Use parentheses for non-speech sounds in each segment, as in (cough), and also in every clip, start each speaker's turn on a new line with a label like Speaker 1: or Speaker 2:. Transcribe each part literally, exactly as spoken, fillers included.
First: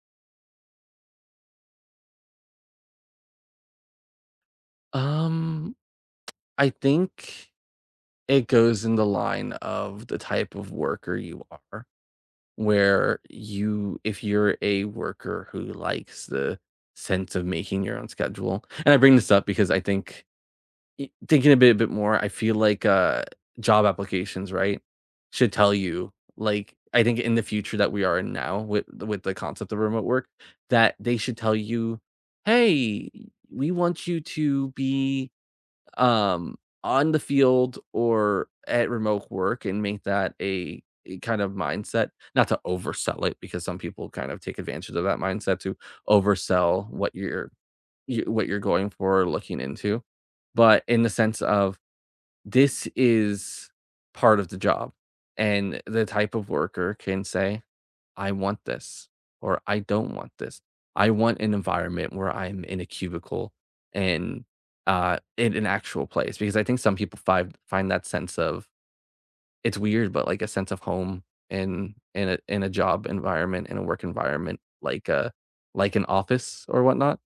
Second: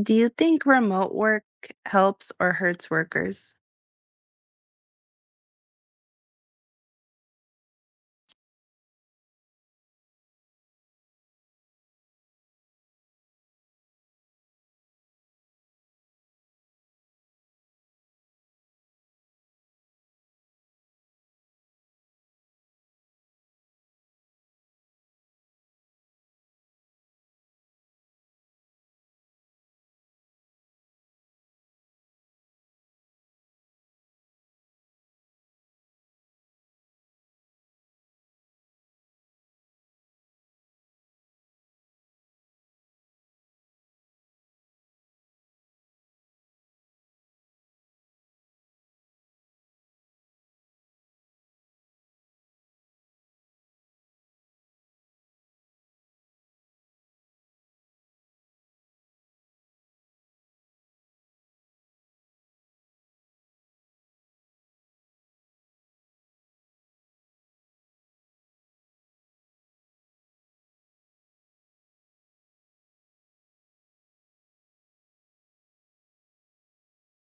Speaker 1: Do you think remote work helps or hurts workers?
Speaker 2: Um, I think it goes in the line of the type of worker you are, where you, if you're a worker who likes the sense of making your own schedule. And I bring this up because I think i- thinking a bit, a bit more, I feel like uh, job applications, right, should tell you, like I think in the future that we are in now with with the concept of remote work, that they should tell you, hey, we want you to be um, on the field or at remote work, and make that a, a kind of mindset. Not to oversell it, because some people kind of take advantage of that mindset to oversell what you're you, what you're going for or looking into, but in the sense of this is part of the job, and the type of worker can say I want this or I don't want this. I want an environment where I'm in a cubicle and uh in an actual place, because I think some people find find that sense of, it's weird, but like a sense of home in in a in a job environment, in a work environment, like a like an office or whatnot.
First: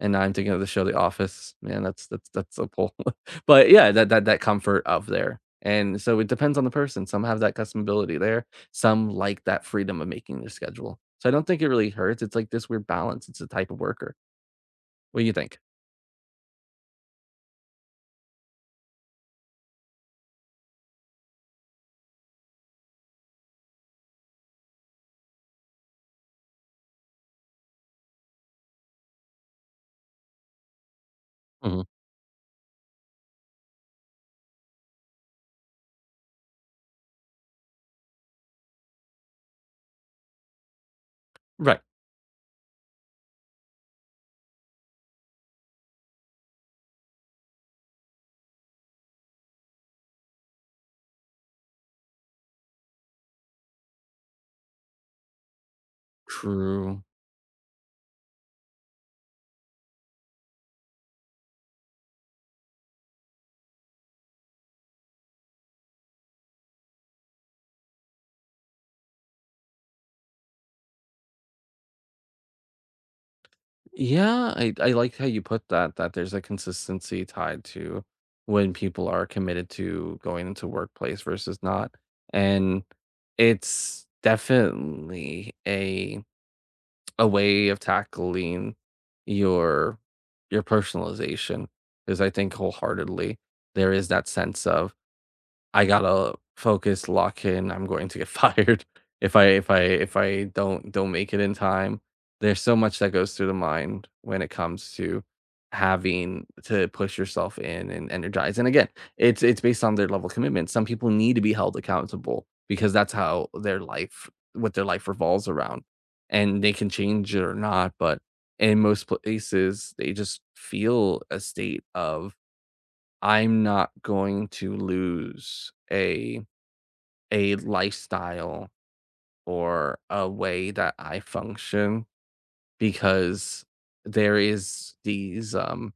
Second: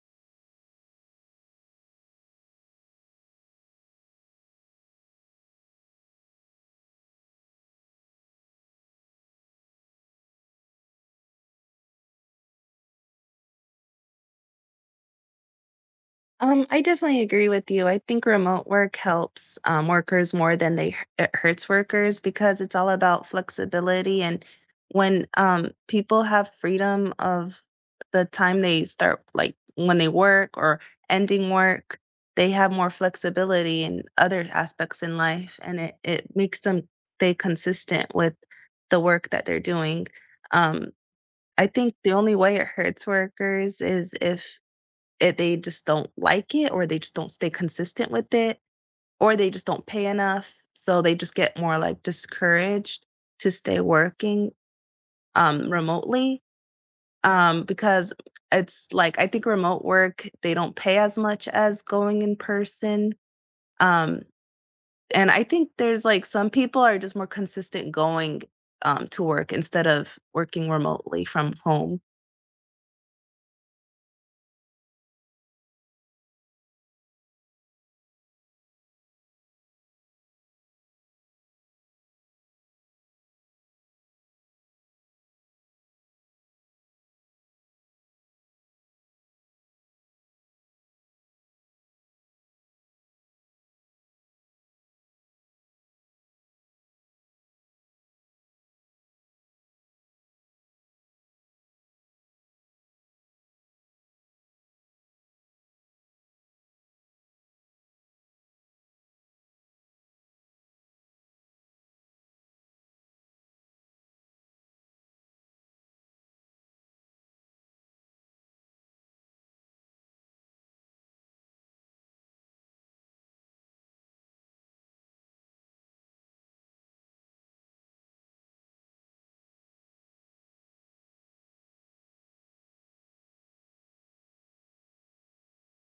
Speaker 2: And now I'm thinking of the show The Office. Man, that's that's that's a pull. (laughs) But yeah, that that that comfort of there. And so it depends on the person. Some have that customability there. Some like that freedom of making their schedule. So I don't think it really hurts. It's like this weird balance. It's a type of worker. What do you think?
Speaker 1: Um, I definitely agree with you. I think remote work helps um, workers more than they it hurts workers because it's all about flexibility. And when um, people have freedom of the time they start, like when they work or ending
Speaker 2: Mhm.
Speaker 1: work, they have more flexibility in other aspects in life, and it it makes them stay consistent with the work that they're doing. Um, I
Speaker 2: Right.
Speaker 1: think the only way it hurts workers is if it they just don't like it, or they just don't stay consistent with it, or they just don't pay enough. So they just get more like discouraged to stay working um, remotely,
Speaker 2: True.
Speaker 1: um, because it's like I think remote work, they don't pay as much as going in person. Um, and I think there's like some people are just more consistent going um, to work instead of working remotely from home.
Speaker 2: Yeah, I, I like how you put that, that there's a consistency tied to when people are committed to going into workplace versus not. And it's definitely a a way of tackling your your personalization personalization, 'cause I think wholeheartedly there is that sense of I gotta focus, lock in. I'm going to get (laughs) fired if I if I if I don't don't make it in time. There's so much that goes through the mind when it comes to having to push yourself in and energize. And again, it's it's based on their level of commitment. Some people need to be held accountable because that's how their life what their life revolves around. And they can change it or not, but in most places they just feel a state of I'm not going to lose a a lifestyle or a way that I function, because there is these um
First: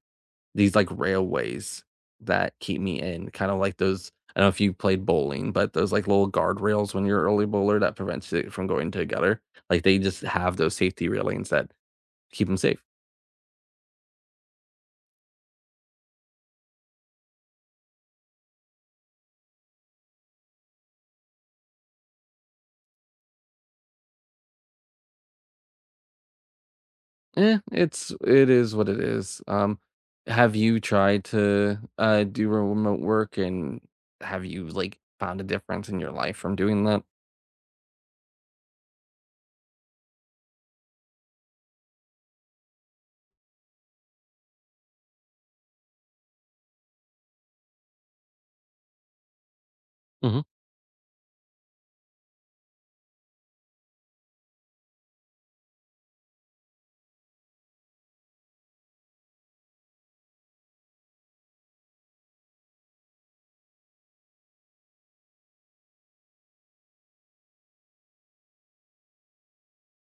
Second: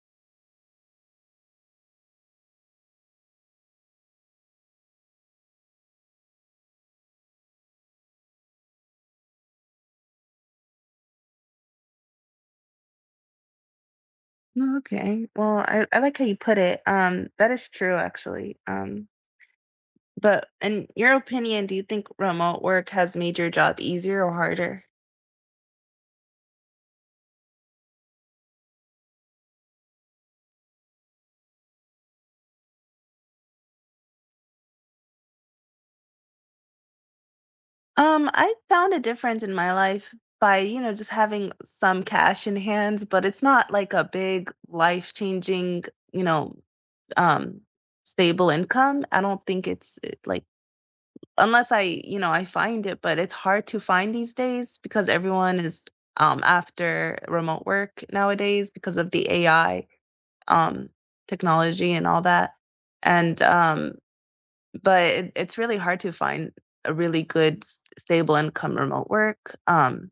Speaker 2: these like railways that keep me in, kind of like those, I don't know if you played bowling, but those like little guardrails when you're an early bowler that prevents it from going to a gutter. Like they just have those safety railings that keep them safe.
Speaker 1: No, okay. Well, I, I like how you put it. Um, that is true actually. Um, but in your opinion, do you think remote work has made your job easier or harder?
Speaker 2: Eh, it's it is what it is. Um, have you tried to uh do remote work, and have you like found a difference in your life from doing that?
Speaker 1: Um, I found a difference in my life by, you know, just having some cash in hands, but it's not like a big life-changing, you know, um, stable income. I don't think it's eh,
Speaker 2: Hmm.
Speaker 1: like unless I, you know, I find it, but it's hard to find these days because everyone is, um, after remote work nowadays because of the A I, um, technology and all that. And, um, but it, it's really hard to find a really good s- stable income remote work. Um,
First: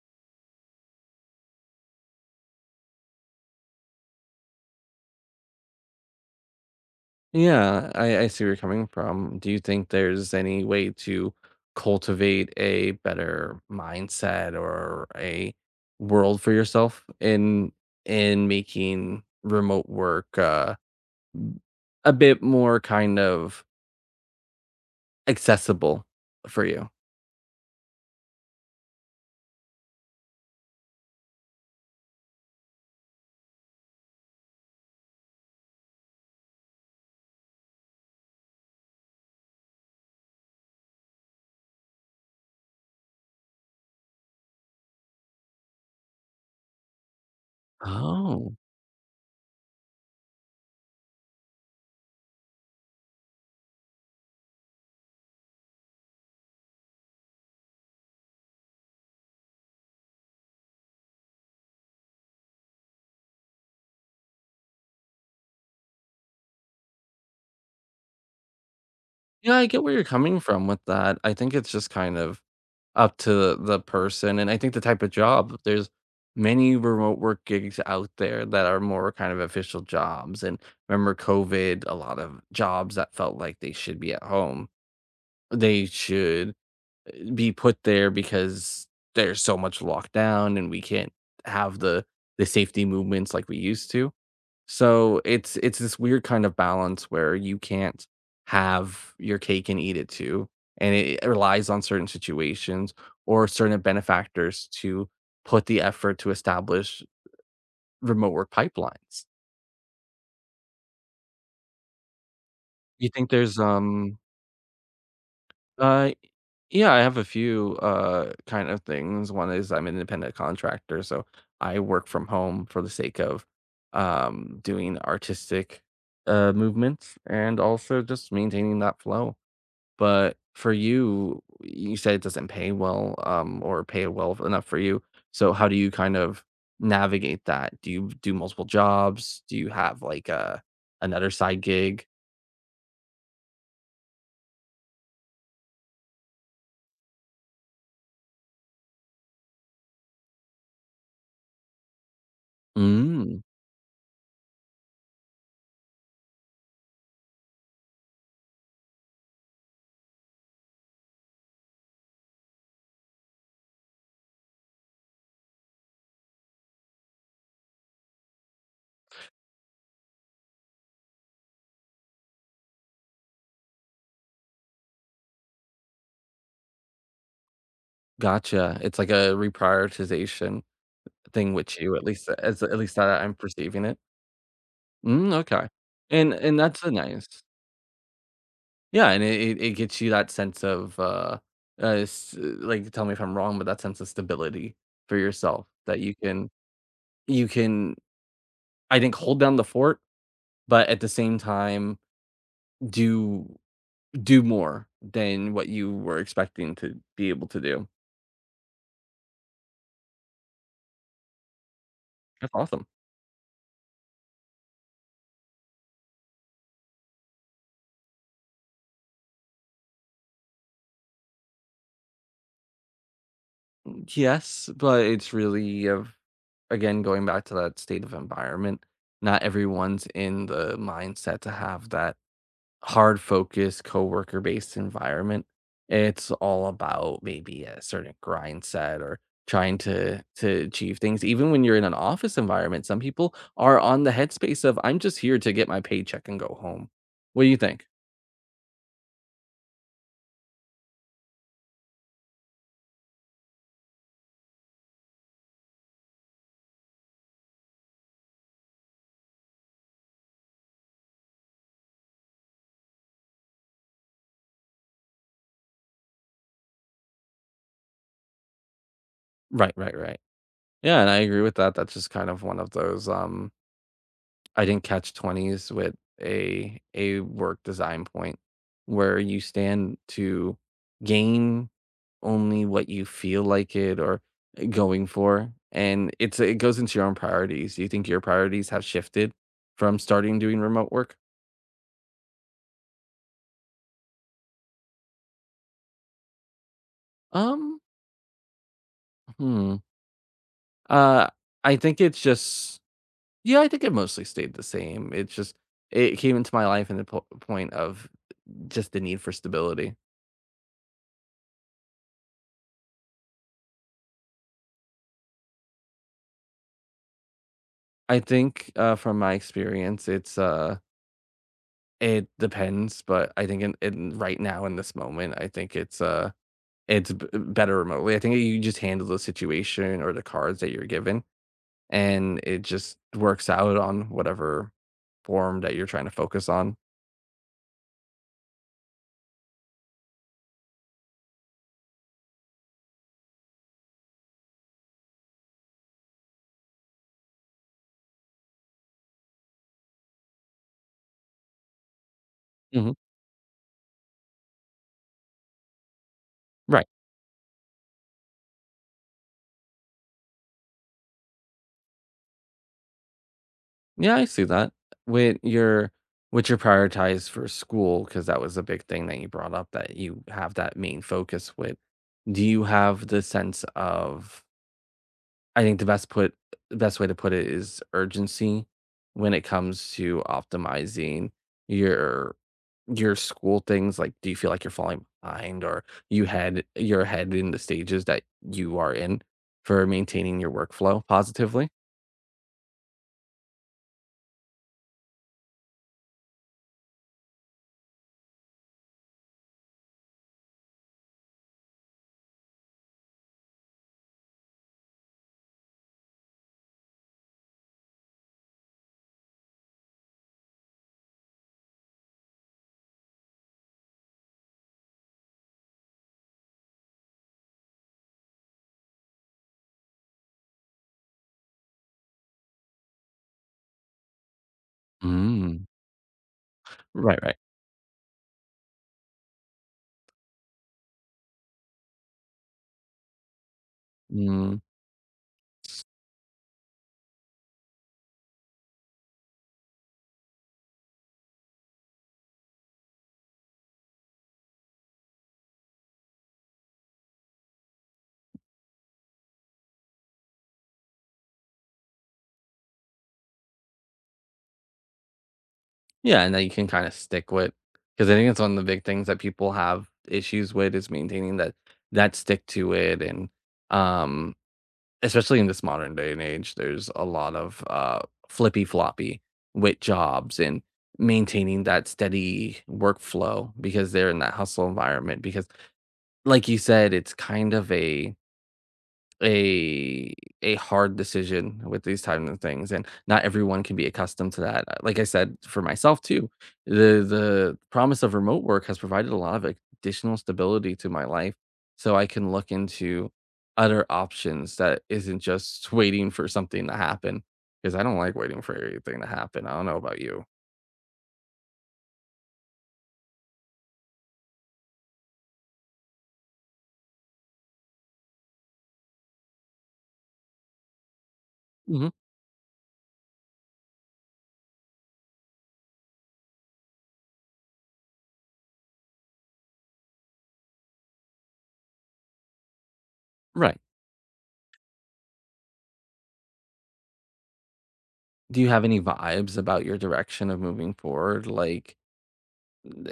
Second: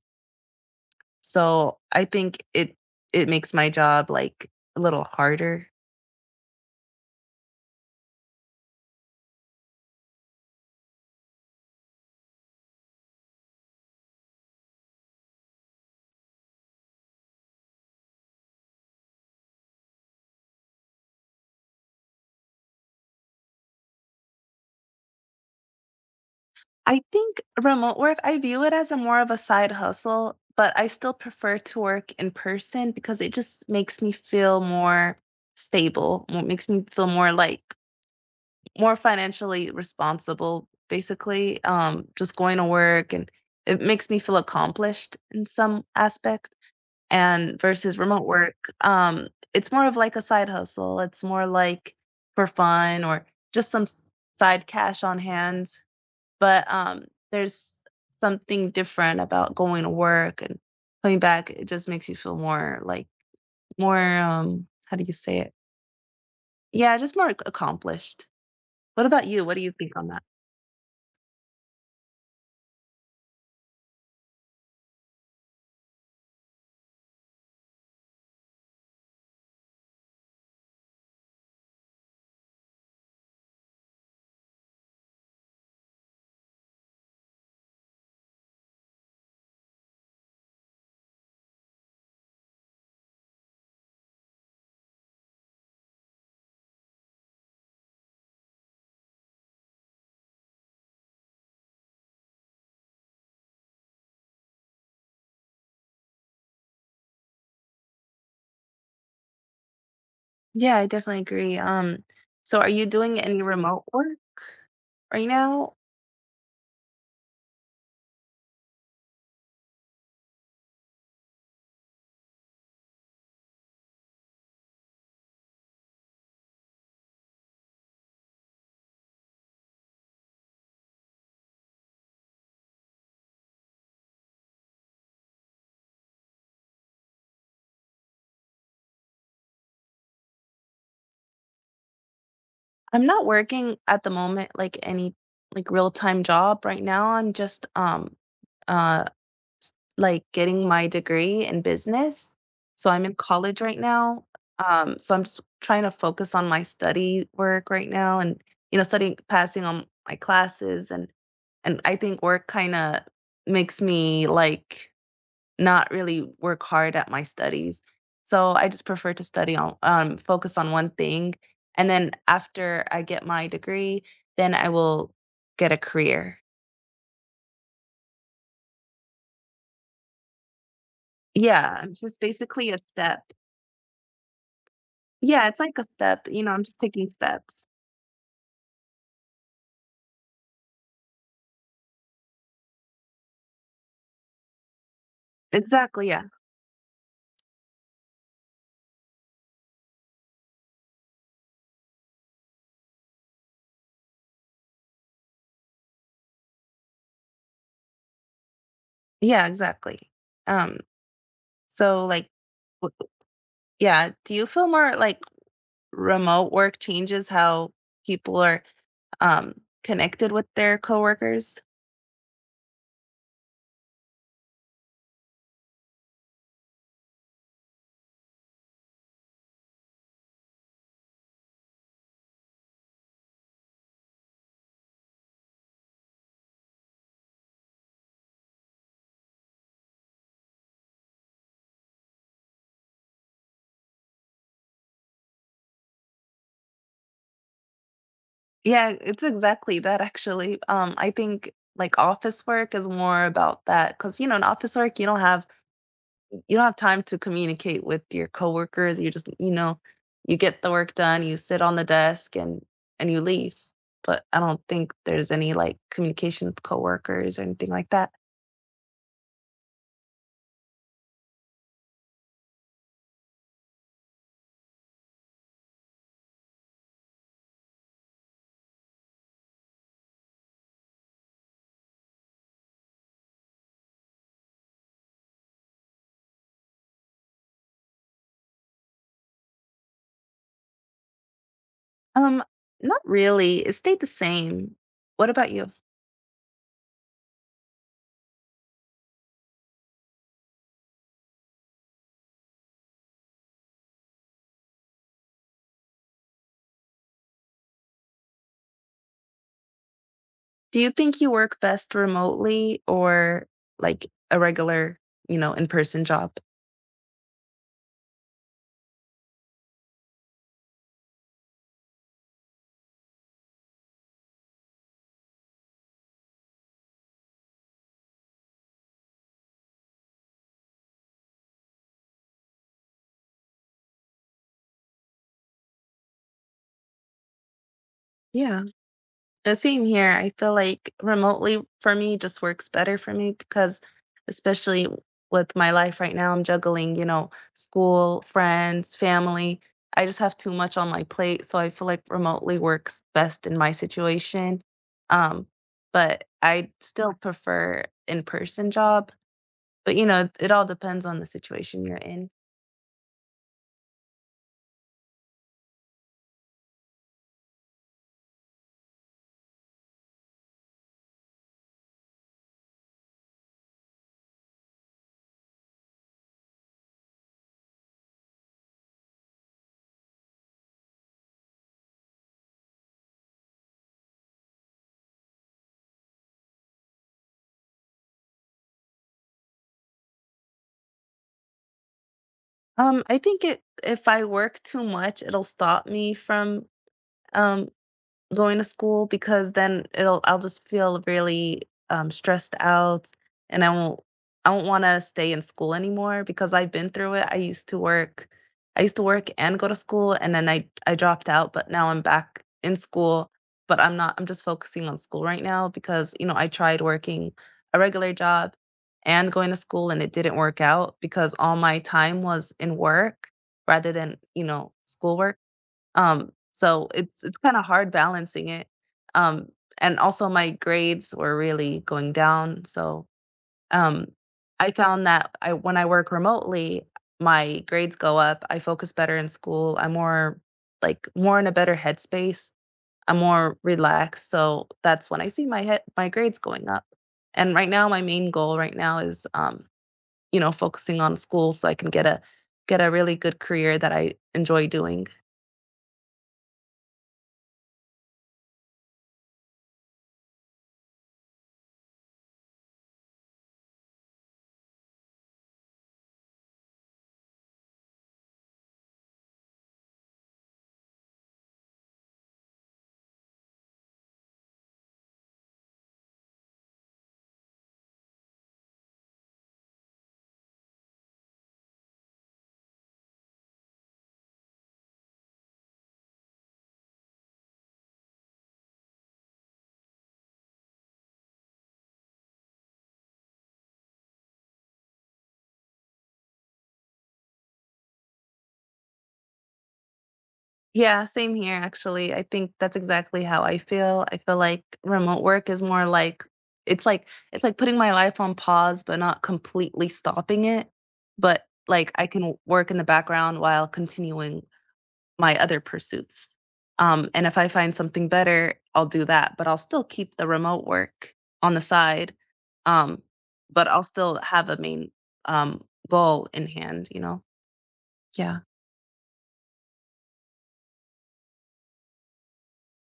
Speaker 1: So I think it it makes my job like a little harder.
Speaker 2: Yeah, I, I see where you're coming from. Do you think there's any way to cultivate a better mindset or a world for yourself in in making remote work uh, a bit more kind of accessible for you.
Speaker 1: I think remote work, I view it as a more of a side hustle, but I still prefer to work in person because it just makes me feel more stable, mo- makes me feel more like more financially responsible, basically. Um, just going to work and it makes me feel accomplished in some aspect. And versus remote
Speaker 2: Oh.
Speaker 1: work, um, it's more of like a side hustle. It's more like for fun or just some s- side cash on hand, but um, there's something different about going to work and coming back. It just makes you feel more like more um how do you say it? Yeah, just more ac- accomplished. What about you? What
Speaker 2: Yeah,
Speaker 1: do
Speaker 2: I
Speaker 1: you
Speaker 2: get
Speaker 1: think
Speaker 2: where you're
Speaker 1: on that?
Speaker 2: coming from with that. I think it's just kind of up to the person, and I think the type of job, there's many remote work gigs out there that are more kind of official jobs. And remember COVID, a lot of jobs that felt like they should be at home, they should be put there because there's so much lockdown and we can't have the the safety movements like we used to. So it's it's this weird kind of balance where you can't have your cake and eat it too, and it it relies on certain situations or certain benefactors to put the effort to establish remote work pipelines.
Speaker 1: Yeah, I definitely agree. Um, so are you
Speaker 2: You
Speaker 1: doing
Speaker 2: think
Speaker 1: any
Speaker 2: there's
Speaker 1: remote work
Speaker 2: um
Speaker 1: right now?
Speaker 2: Uh, yeah, I have a few, uh, kind of things. One is I'm an independent contractor, so I work from home for the sake of, um, doing artistic, uh, movements, and also just maintaining that flow. But for you, you said it doesn't pay well, um, or pay well enough for you. So how do you kind of navigate that? Do you do multiple jobs? Do you have like a another side gig?
Speaker 1: I'm not working at the moment, like any like real time job right now. I'm just um uh s- like getting my degree in business. So I'm in
Speaker 2: Mm,
Speaker 1: college right now. Um, so I'm just trying to focus on my study work right now, and you know studying, passing on my classes, and and I think work kind of makes me like not really work hard at my studies. So I just prefer to study on um focus on one thing, and then after I get my degree, then I will get a career.
Speaker 2: gotcha. It's like a reprioritization thing
Speaker 1: Yeah,
Speaker 2: with
Speaker 1: I'm
Speaker 2: you, at
Speaker 1: just
Speaker 2: least as
Speaker 1: basically a
Speaker 2: at least that
Speaker 1: step.
Speaker 2: I'm perceiving it. Mm,
Speaker 1: Yeah, it's
Speaker 2: okay.
Speaker 1: like a step,
Speaker 2: And
Speaker 1: you know,
Speaker 2: and
Speaker 1: I'm just
Speaker 2: that's a
Speaker 1: taking
Speaker 2: nice,
Speaker 1: steps.
Speaker 2: yeah, and it it it gets you that sense of, uh, uh, s like, tell me if I'm wrong, but that sense of stability for yourself that
Speaker 1: Exactly,
Speaker 2: you
Speaker 1: yeah.
Speaker 2: can you can, I think, hold down the fort, but at the same time, do do more than what you were expecting to be able to do.
Speaker 1: Yeah, exactly. Um, so like
Speaker 2: That's awesome.
Speaker 1: w yeah, do you feel more like remote work changes how people are, um, connected with their coworkers?
Speaker 2: Yes, but it's really of, again, going back to that state of environment, not everyone's in the mindset to have that hard focus, coworker based environment. It's all about maybe a certain grind set or trying to to achieve things. Even when you're in an office environment, some people are on the headspace of I'm just here to get my paycheck and go home. What do you think?
Speaker 1: Yeah, it's exactly that actually. Um, I think like office work is more about that because you know, in office work, you don't have you don't have time to communicate with your coworkers. You just, you know, you get the work done, you sit on the desk and and you leave. But I don't think there's any like communication with coworkers or anything like that.
Speaker 2: Right, right, right. Yeah, and I agree with that. That's just kind of one of those um I didn't catch twenties with a a work design point where you stand to gain only what you feel like it or eh, going for. And it's it goes into your own priorities. Do you think your priorities have shifted from starting doing remote work?
Speaker 1: Um, Not really. It stayed the same. What about you?
Speaker 2: Um, hmm. Uh, I think it's just, yeah, I think it mostly stayed the same. It's just it came into my life in the po- point of just the need for stability.
Speaker 1: Do you think you work best remotely or like a regular, you know, in-person job?
Speaker 2: I think uh, from my experience, it's uh, it depends, but I think in in right now in this moment, I think it's, uh, it's b uh, better remotely. I think you just handle the situation or the cards that you're given, and it just works out on whatever form that you're trying to focus on.
Speaker 1: Yeah. Uh, same here. I feel like remotely for me just works better for me because especially with my life right now, I'm juggling, you know, school, friends, family. I just have too much on my plate, so I feel like remotely
Speaker 2: Mhm,
Speaker 1: works best in my situation. Um, but I
Speaker 2: right.
Speaker 1: still prefer in-person job, but you know, it, it all depends on the situation you're in.
Speaker 2: Yeah, I see that. With your what you prioritize for school, because that was a big thing that you brought up that you have that main focus with. Do you have the sense of, I think the best put the best way to put it is urgency when it comes to optimizing your your school things. Like, do you feel like you're falling behind or you had you're ahead in the stages that you are in for maintaining your workflow positively?
Speaker 1: Um, I think it if I work too much, it'll stop me from um going to school because then it'll I'll just feel really, um, stressed out, and I won't I won't wanna stay in school anymore because I've been through it. I used to work I used to work and go to school, and then I I dropped out, but now I'm back in school, but I'm not I'm just focusing on school right now because, you know, I tried working a regular job and going to school, and it didn't work out because all my time was in work rather than, you know, schoolwork.
Speaker 2: Mm.
Speaker 1: Um, so
Speaker 2: Right,
Speaker 1: it's
Speaker 2: right.
Speaker 1: it's kinda hard balancing it. Um, and also my grades were really going down, so, um,
Speaker 2: Mm,
Speaker 1: I found that I when I work remotely, my grades go up, I focus better in school, I'm more like, more in a better headspace, I'm more relaxed, so that's when I see my head my grades going up. And right now, my main goal right now is, um, you know, focusing on school so I can get a get a really good career that I enjoy doing.
Speaker 2: yeah, and that you can kind of stick with, because I think it's one of the big things that people have issues with is maintaining that that stick to it and um especially in this modern day and age, there's a lot of uh, flippy floppy with jobs and maintaining that steady workflow because they're in that hustle environment. Because, like you said, it's kind of a a a hard decision with these type of things, and not everyone can be accustomed to that. Uh, Like I said, for myself too, the the promise of remote work has provided a lot of additional stability to my life, so I can look into other options that isn't just (laughs) waiting for something to happen, because I don't like waiting for anything to happen. I don't know about you.
Speaker 1: Yeah, same here actually. I think that's exactly how I feel. I feel like remote work is more like it's like it's like putting my life on pause but not completely stopping it, but
Speaker 2: Mhm.
Speaker 1: like I can work in the background while continuing my other pursuits. Um and if I find something better, I'll do that, but I'll still keep the remote work on the side. Um
Speaker 2: Right.
Speaker 1: but I'll still have a main um goal in hand, you know. Yeah.
Speaker 2: Do you have any vibes about your direction of moving forward? Like,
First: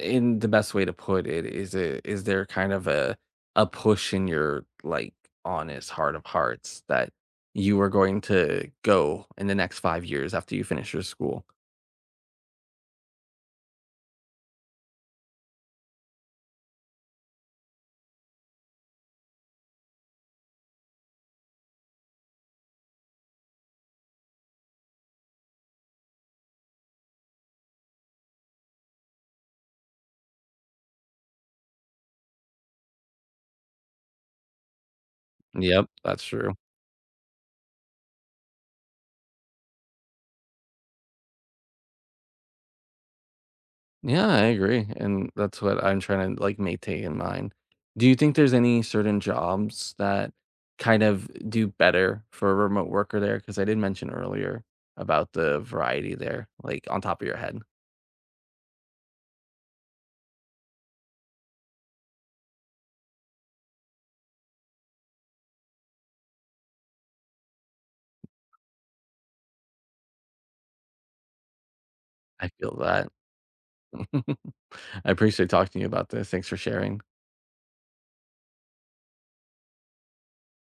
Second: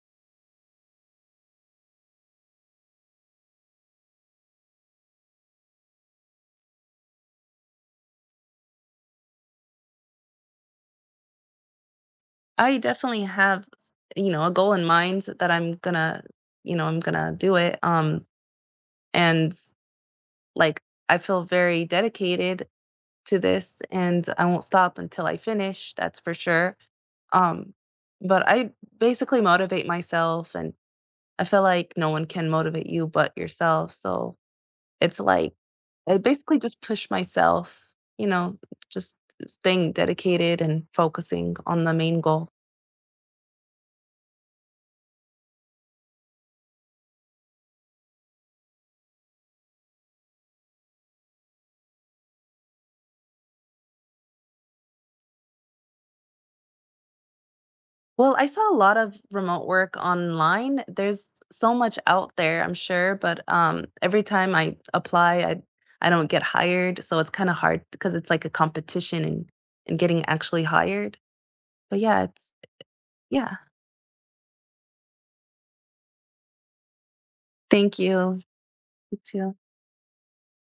Speaker 2: in the best way to put it, is it is there kind of a a push in your, like, honest heart of hearts that you are going to go in the next five years after you finish your school?
Speaker 1: I definitely have, you know, a goal in mind that I'm gonna you know, I'm gonna do it, um, and, like, I feel very dedicated to this, and I won't stop until I finish, that's for sure, um, but I basically motivate myself, and I feel like no one can motivate you but yourself, so it's like
Speaker 2: Yep,
Speaker 1: I
Speaker 2: that's true.
Speaker 1: basically just push myself, you know, just staying dedicated and focusing on the main goal.
Speaker 2: Yeah, I agree, and that's what I'm trying to, like, maintain in mind. Do you think there's any certain jobs that kind of do better for a remote worker there? Because I did mention earlier about the variety there, like, on top of your head.
Speaker 1: Well, I saw a lot of remote work online. There's so much out there, I'm sure, but um, every time I apply, I I don't get hired, so it's kind of hard because it's like a competition and and getting actually hired. But yeah,
Speaker 2: I
Speaker 1: it's
Speaker 2: feel that.
Speaker 1: yeah.
Speaker 2: (laughs) I appreciate talking to you about this. Thanks for sharing.
Speaker 1: Thank you. You too.